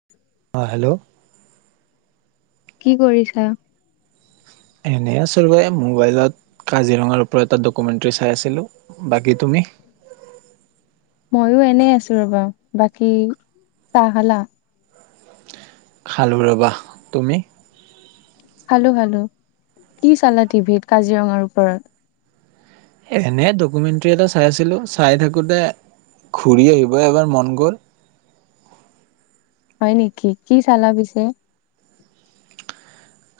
[inaudible] অ hello. কি কৰিছা? এনেই আছো এ মোবাইলত কাজিৰঙাৰ ওপৰত এটা ডকুমেণ্টেৰী চাই আছিলোঁ। বাকী তুমি? মইও এনে আছো ৰবা, বাকী চাহ খালা? খালোঁ ৰ'বা, তুমি? খালো খালো, কি চালা টিভিত কাজিৰঙাৰ ওপৰত? এনেই ডকুমেণ্টেৰী এটা চাই আছিলোঁ চাই থাকোঁতে ঘূৰি আহিব এবাৰ মন গ'ল। হয় নেকি, কি চালা পিছে?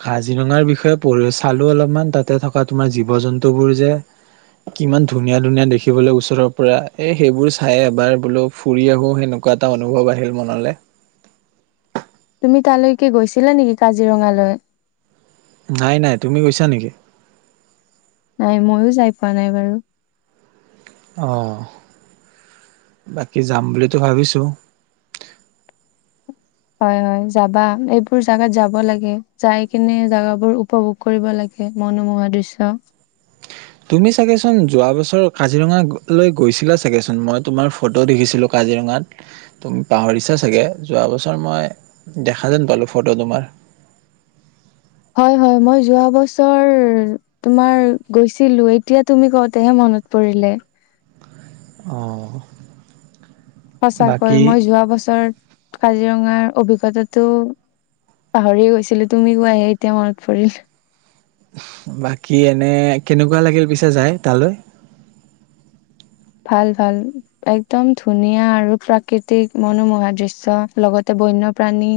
কাজিৰঙাৰ বিষয়ে পঢ়ি চালো অলপমান তাতে থকা তোমাৰ জীৱ জন্তুবোৰ যে কিমান ধুনীয়া ধুনীয়া দেখিবলৈ ওচৰৰ পৰা এ সেইবোৰ চাই এবাৰ বোলো। ফুৰি আহোঁ সেনেকুৱা এটা অনুভৱ আহিল মনলে। তুমি তালৈকে কি গৈছিলা নেকি কাজিৰঙালৈ? নাই নাই, তুমি গৈছা নেকি? নাই মইয়ো যাই পোৱা নাই বাৰু। অঁ, বাকী যাম বুলিতো ভাবিছোঁ। হয় হয় যাবা, এইবোৰ জাগাত যাব লাগে যাই কেনে জাগাবোৰ উপভোগ কৰিব লাগে মনোমোহা দৃশ্য। তুমি চাগেচোন যোৱা বছৰ কাজিৰঙা লৈ গৈছিলা চাগেচোন, মই তোমাৰ ফটো দেখিছিলোঁ। কাজিৰঙাত। তুমি পাহৰিছা চাগে যোৱা মই দেখা যেন পালো ফটো তোমাৰ। হয় হয়, মই যোৱা বছৰ তোমাৰ গৈছিলো, এতিয়া তুমি কওঁতেহে মনত পৰিলে। অঁ। সঁচাকৈ মই যোৱা বছৰত কাজিৰঙাৰ অভিজ্ঞতাটো পাহৰিয়ে গৈছিলো, তুমি কোৱাহে এতিয়া মনত পৰিল। বাকী এনে কেনেকুৱা লাগিল পিছে যায় তালৈ? ভাল ভাল। একদম ধুনীয়া আৰু প্ৰাকৃতিক মনোমোহা দৃশ্য লগতে বন্যপ্ৰাণী।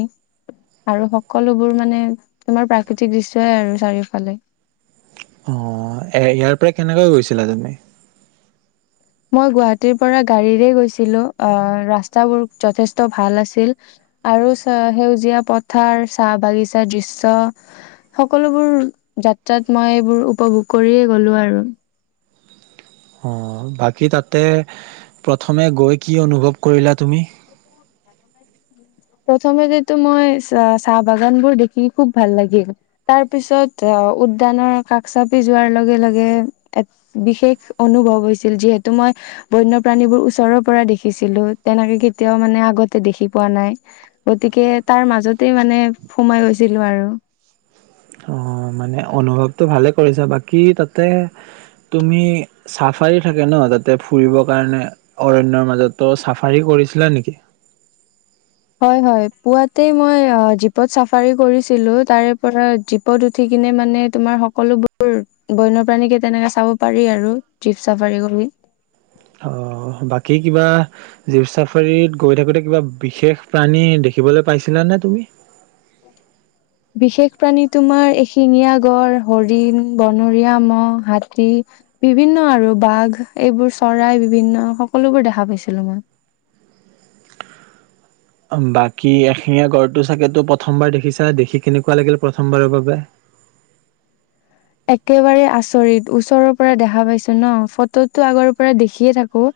আৰু সকলোবোৰ মানে তোমাৰ প্ৰাকৃতিক দৃশ্যয়ই আৰু চাৰিওফালে।। অ' এ ইয়াৰ পৰা কেনেকৈ গৈছিলা তুমি? মই গুৱাহাটীৰ পৰা গাড়ীৰে গৈছিলো, আ' ৰাস্তাবোৰ যথেষ্ট ভাল আছিল। আৰু চ সেউজীয়া পথাৰ, চাহ বাগিচা দৃশ্য। সকলোবোৰ যাত্ৰাত মই এইবোৰ উপভোগ কৰিয়ে গ'লো আৰু। অ' বাকী তাতে প্ৰথমে গৈ কি অনুভৱ কৰিলা তুমি? প্ৰথমে যিটো মই চা- চাহ বাগানবোৰ দেখি খুব ভাল লাগিল। তাৰ পিছত আহ উদ্যানৰ কাষ চাপি যোৱাৰ লগে লগে এত বিশেষ অনুভৱ হৈছিল যিহেতু মই বন্য প্ৰাণীবোৰ ওচৰৰ পৰা দেখিছিলো তেনেকে কেতিয়াও মানে আগতে দেখি পোৱা নাই। গতিকে তাৰ মাজতে মানে সোমাই গৈছিলোঁ আৰু। অ মানে অনুভৱটো ভালে কৰিছা বাকী তাতে তুমি চাফাৰী থাকে ন তাতে ফুৰিব কাৰণে অৰণ্যৰ মাজতো চাফাৰী কৰিছিলা নেকি? হয় হয় পুৱাতে মই আ জীপত চাফাৰী কৰিছিলো তাৰে পৰা জী পত উঠি কিনে মানে তোমাৰ সকলোবোৰ বন্য প্ৰাণীকে তেনেকে চাব পাৰি আৰু জীপ চাফাৰী কৰি। অহ বাকী কিবা জীপ চাফাৰীত গৈ থাকোতে কিবা বিশেষ প্ৰাণী দেখিবলৈ পাইছিলা নে তুমি? বিশেষ প্ৰাণী তোমাৰ এশিঙীয়া গড়, হৰিণ, বনৰীয়া মহ, হাতী বিভিন্ন আৰু বাঘ এইবোৰ চৰাই বিভিন্ন সকলোবোৰ দেখা পাইছিলো মই। অম বাকী এশিঙীয়া গড়টো চাগেতো প্ৰথমবাৰ দেখিছা, দেখি কেনেকুৱা লাগিল প্ৰথমবাৰৰ বাবে? একেবাৰে আচৰিত, ওচৰৰ পৰা দেখা পাইছো ন ফটোততো আগৰ পৰা দেখিয়ে থাকো।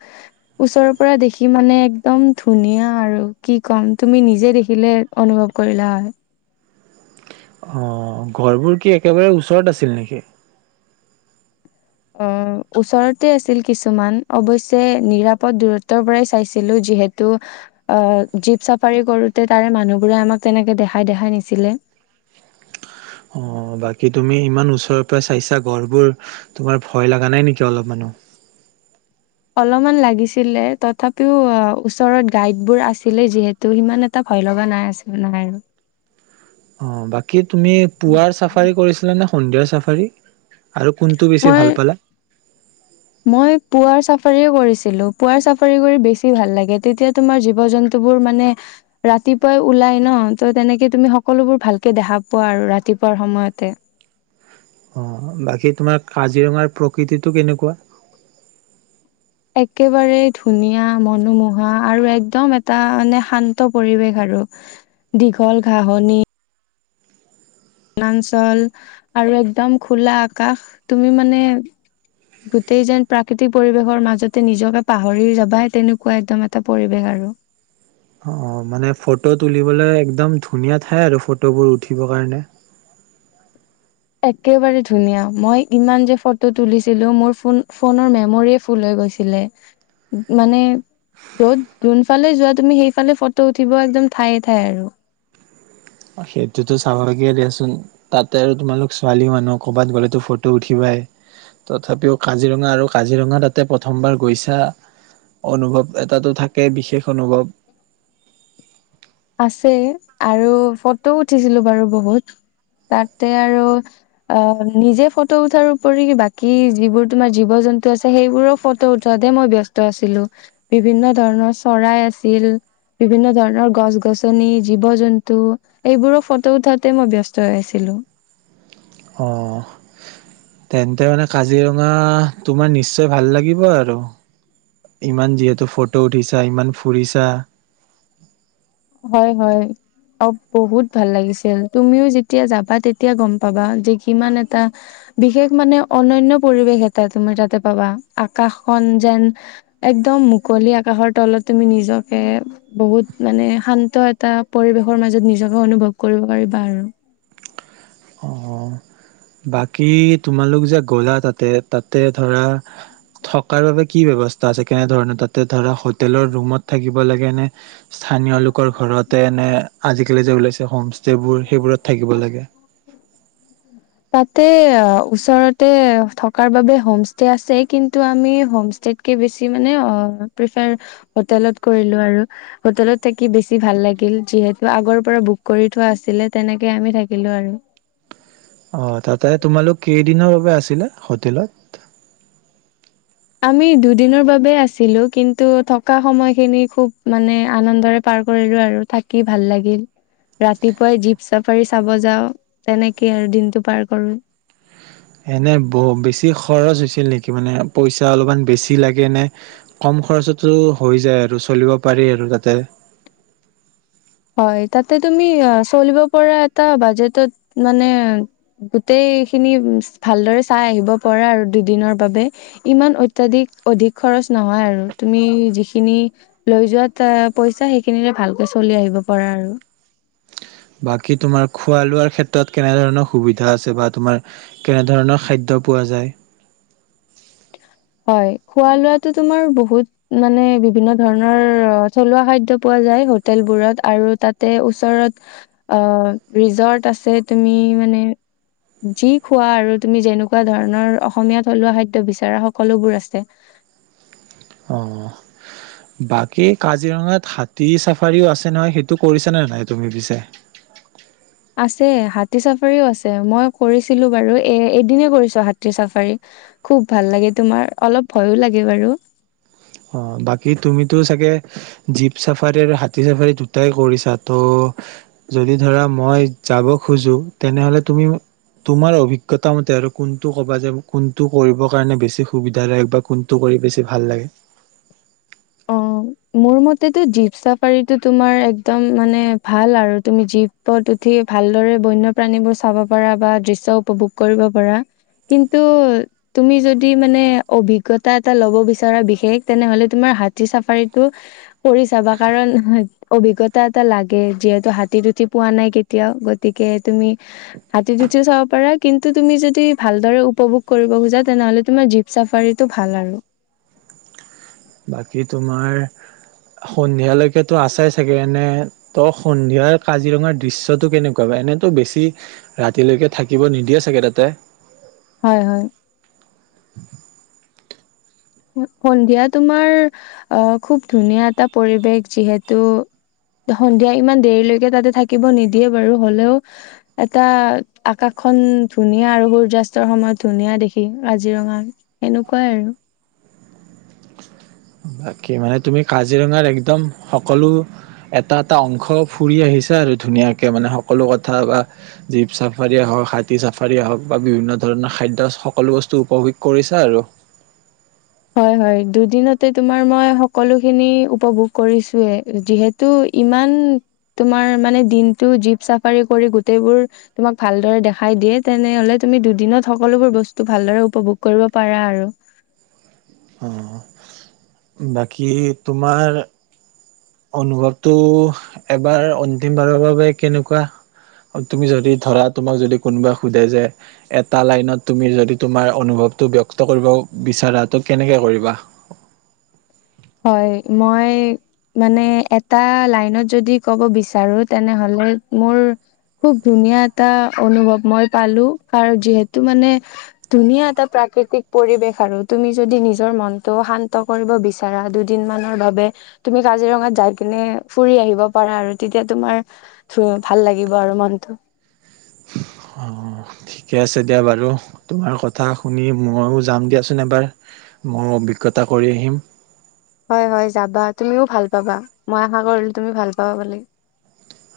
ওচৰৰ পৰা দেখি মানে একদম ধুনীয়া আৰু কি ক'ম তুমি নিজে দেখিলে অনুভৱ কৰিলা হয়। অ গঁড়বোৰ কি একেবাৰে ওচৰত আছিল নেকি? অ ওচৰতে আছিল কিছুমান, অৱশ্যে নিৰাপদ দূৰত্বৰ পৰাই চাইছিলো যিহে টো অ জীপ চাফাৰী কৰোতে তাৰে মানুহবোৰে আমাক তেনেকে দেখাই দেখাই নিছিলে। অ বাকী তুমি ইমান ওচৰৰ পৰা চাইছা গঁড়বোৰ তোমাৰ ভয় লগা নাই নেকি অলপমানো? অলপমান লাগিছিলে তথাপিও আ ওচৰত গাইডবোৰ আছিলে যিহে তো সিমান এটা ভয় লগা নাই [unintelligible] নাই। অ, বাকী তুমি পুৱাৰ চাফাৰী কৰিছিলা নে সন্ধিয়াৰ চাফাৰী? আৰু কোনটো বেছি মই ভাল পালা? মই পুৱাৰ চাফাৰীও কৰিছিলো, পুৱাৰ চাফাৰী কৰি বেছি ভাল লাগে তেতিয়া তোমাৰ জীৱ জন তোবোৰ মানে ৰাতিপুৱাই ওলাই ন, ত তেনেকে তুমি সকলোবোৰ ভালকে দেখা পোৱা আৰু ৰাতিপুৱাৰ সময়তে। অঁ বাকী তোমাৰ কাজিৰঙাৰ প্ৰকৃতিটো কেনেকুৱা? একেবাৰে ধুনীয়া, মনোমোহা আৰু একদম এটা মানে শান্ত পৰিৱেশ আৰু। দীঘল ঘাঁহনি বনাঞ্চল আৰু একদম খোলা আকাশ তুমি মানে গোটেই যেন প্ৰাকৃতিক পৰিবেশৰ মাজতে নিজকে পাহৰি যাবা তেনেকুৱা একদম এটা পৰিবেশ আৰু। অ মানে ফটো তুলিবলৈ একদম ধুনীয়া ঠাই আৰু ফটোবোৰ উঠিবৰ কাৰণে। একেবাৰে ধুনীয়া, মই ইমান যে ফটো তুলিছিলো মোৰ ফোন ফোনৰ মেমৰিয়ে ফুল হৈ গৈছ ছিলে মানে য'ত যোনফালে যোৱা তুমি সেইফালে ফটো উঠিব একদম ঠায়ে ঠাই আৰু। অ সেইটোতো স্বাভাৱিকে দিয়াচোন। তাতে আৰু তোমালোক ছোৱালী মানুহ ক'বাত গ'লেতো ফটো উঠিবাই। তথাপিও কাজিৰঙা আৰু কাজিৰঙা তাতে প্ৰথমবাৰ গৈছা। অনুভৱ এটাটো থাকেই বিশেষ অনুভৱ। আছে আৰু ফটো উঠিছিলো বাৰু বহুত তাতে আৰু, আ নিজে ফটো উঠাৰ উপৰিও বাকী যিবোৰ তোমাৰ জীৱ জন্তু আছে সেইবোৰৰ ফ টো উঠোৱাতে মই ব্যস্ত আছিলো। বিভিন্ন ধৰণৰ চৰাই আছিল বিভিন্ন ধৰণৰ গছ গছনি জীৱ জন্তু এইবোৰৰ ফটো উঠোৱাতে মই ব্যস্ত হৈ আছিলো। অঁ তেন্তে মানে কাজিৰঙা তোমাৰ নিশ্চয় ভাল লাগিব আৰু, ইমান যিহেতু ফটো উঠিছা ইমান ফুৰিছা। হয় হয়। অ বহুত ভাল লাগিছিল তুমিও যেতিয়া যাবা তেতিয়া গম পাবা যে কিমান এটা, বিশেষ মানে অনন্য পৰিৱেশ এটা তুমি তাতে পাবা আকাশখন‌ যেন, একদম, মুকলি আকাশৰ তলত, তুমি নিজকে বহুত মানে, শান্ত, এটা পৰিৱেশৰ মাজত নিজকে, অনুভৱ কৰিব পাৰিবা আৰু, অঁ। বাকী, তোমালোক যে গ'লা তাতে, তাতে ধৰা থকাৰ বাবে কি ব্যৱস্থা আছে কেনেধৰণৰ, তাতে ধৰা হোটেলৰ ৰুমত, থাকিব লাগে নে, স্থানীয় ঘৰতে নে, আজিকালি যে ওলাইছে, হোম ষ্টেবোৰ, সেইবোৰত থাকিব লাগে? [inaudible] তাতে, ওচৰতে থকাৰ বাবে হোম ষ্টে আছে, কিন্তু আমি হোম ষ্টেট, কে বেছি মানে, আ প্ৰিফাৰ হোতেলত কৰিলো আৰু, হোটেলত থাকি, বেছি ভাল লাগিল। যিহেতু আগৰ পৰা বুক, কৰি থোৱা আছিলে, তেনেকে আমি থাকিলো আৰু। অঁ', তাতে তোমালোক, কেইদিনৰ বাবে আছিলে হোটেলত? আমি, দুদিনৰ বাবে আছিলো। কিন্তু থকা সময়খিনি, খুব মানে মানে আনন্দৰে পাৰ কৰিলো আৰু, থাকি ভাল লাগিল। ৰাতিপুৱাই, জীপ চাফাৰি চাব যাওঁ। তেনেকেই আৰু দিনটো পাৰ কৰো। এনে, ব বেছি খৰচ হৈছিল নেকি? মানে পইচা অলপমান, বেছি লাগে নে, কম খৰচতো হৈ যায় আৰু, চলিব পাৰি আৰু তাতে। হয়, তাতে তুমি আ চলিব পৰা এটা বাজেটত মানে, গোটেই খিনি, ভালদৰে চাই আহিব পৰা আৰু দুদিনৰ বাবে। ইমান অত্যাধিক অধিক খৰচ নহয় আৰু, তুমি যিখিনি লৈ যোৱাত পইচা, সেইখিনিৰে ভালকে চলি আহিব পাৰা আৰু। বাকী তোমাৰ, খোৱা লোৱাৰ ক্ষেত্ৰত, কেনেধৰণৰ সুবিধা আছে বা তোমাৰ, কেনেধৰণৰ খাদ্য পোৱা যায়? হয়, খোৱা লোৱাটো তোমাৰ বহুত, মানে, বিভিন্ন ধৰণৰ থলুৱা খাদ্য পোৱা যায়, হোটেলবোৰত আৰু তাতে ওচৰত, অ', ৰিজৰ্ট আছে, তুমি মানে যি খোৱা আৰু তুমি যেনেকুৱা ধৰণৰ, অসমীয়া থলুৱা খাদ্য বিচাৰা হক, সকলোবোৰ আছে। অঁ। বাকী কাজিৰঙাত, হাতী চাফাৰীও আছে নহয়, সেইটো কৰিচানে নাই তুমি পিছে? আছে, হাতী চাফাৰীও আছে। মই কৰিছিলোঁ বাৰু, এ-এদিনে কৰিছোঁ হাতী চাফাৰী। খুব ভাল লাগে তোমাৰ, অলপ ভয়ো লাগে বাৰু। অ' বাকী তুমিতো চাগে জীপ চাফাৰী আৰু হাতী চাফাৰী দুটাই কৰিছা ত' যদি ধৰা মই যাব খোজো, তেনেহলে তুমি মো তোমাৰ অভিজ্ঞতা মতে আৰু কোনটো ক'বা যে, কোনটো কৰিব কাৰণে বেছি সুবিধা দায়ক বা কোনটো কৰি বেছি ভাল লাগে। অ মোৰ মতেতো জীপ চাফাৰীটো তোমাৰ একদম মানে ভাল আৰু, তুমি জীপ তত উঠি ভালদৰে বন্যপ্ৰাণীবোৰ চাব পাৰা বা দৃশ্য উপভোগ কৰিব পাৰা। কিন্তু তুমি যদি মানে অভিজ্ঞতা এটা ল'ব বিচাৰা বিশেষ তেনেহ'লে তোমাৰ হাতী চাফাৰীত টো কৰি চাবা কাৰণ অভিজ্ঞতা এটা লাগে, যিহেতু হাতীত উঠি পোৱা নাই কেতিয়াও, গতিকে তুমি হাতী উঠিও চাব পাৰা কিন্তু তুমি যদি ভালদৰে উপভোগ কৰিব খোজা তেনেহ'লে তোমাৰ জীপ চাফাৰীটো ভাল আৰু। বাকী তোমাৰ সন্ধিয়ালৈকেতো আছোই চাগে, নে ত' সন্ধিয়াৰ কাজিৰঙাৰ দৃশ্যটো কেনেকুৱা বা এনেতো বেছি ৰাতিলৈকে থাকিব নিদিয়ে চাগে তাতে। হয় হয়। সন্ধিয়া তোমাৰ অ' খুব ধুনীয়া এটা পৰিৱেশ যিহেতু সন্ধিয়া ইমান দেৰিলৈকে তাতে থাকিব নিদিয়ে বাৰু হ'লেও এটা আকাশখন ধুনীয়া আৰু সূৰ্যাস্তৰ সময়ত ধুনীয়া দেখি কাজিৰঙা। সেনেকুৱাই আৰু। বাকী মানে তুমি কাজিৰঙাৰ একদম সকলো এটা এটা অংশ ফুৰি আহিছা আৰু ধুনীয়াকে মানে সকলো কথা বা জীপ চাফাৰিয়ীয়ে হওক, হাতী চাফাৰীয়ে হওক বা বিভিন্ন ধৰণৰ খাদ্য সকলো বস্তু উপভোগ কৰিছা আৰু। হয় হয়, দুদিনতে তোমাৰ মই সকলোখিনি উপভোগ কৰিছোয়ে যিহে তো ইমান তোমাৰ মানে দিনটো জীপ চাফাৰী কৰি গোটেইবোৰ তোমাক ভালদৰে দেখাই দিয়ে তেনেহ'লে তুমি দুদিনত সকলোবোৰ বস্তু ভালদৰে উপভোগ কৰিব পাৰা আৰু। অ' বাকী তোমাৰ অনুভৱটো এবাৰ অন্তিম বাৰৰ বাবে কেনেকুৱা? তুমি যদি ধৰা তোমাক যদি কোনোবাই সোধে যে এটা লাইনত তুমি যদি তোমাৰ অনুভৱটো ব্যক্ত কৰিব বিচাৰা ত' কেনেকে কৰিবা? হয়, মই মানে এটা লাইনত যদি ক'ব বিচাৰো তেনেহ'লে মোৰ খুব ধুনীয়া এটা অনুভৱ মই পালোঁ, কাৰ যিহেতু মানে এটা প্ৰাকৃতিক পৰিবেশ আৰু, তুমি যদি মনটো শান্ত কৰিব বিচা তাৰা দুদিনমানৰ বাবে তুমি কাজিৰঙাত যাই কিনে ফুৰি আহিব পাৰা আৰু তেতিয়া তোমাৰ ভাল লাগিব আৰু মনটো। অ'। ঠিকে আছে দিয়া বাৰু, তোমাৰ কথা শুনি ময়ো যাম দিয়াচোন এবাৰ। মই অভিজ্ঞতা কৰি আহিম। হয় হয় যাবা, তুমিও ভাল পাবা, মই আশা কৰিলোঁ তুমি ভাল পাবা বুলি।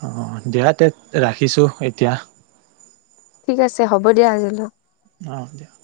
অ' দিয়া তে ৰাখিছোঁ এতিয়া। ঠিক আছে হ'ব দিয়া আজি ল [unintelligible]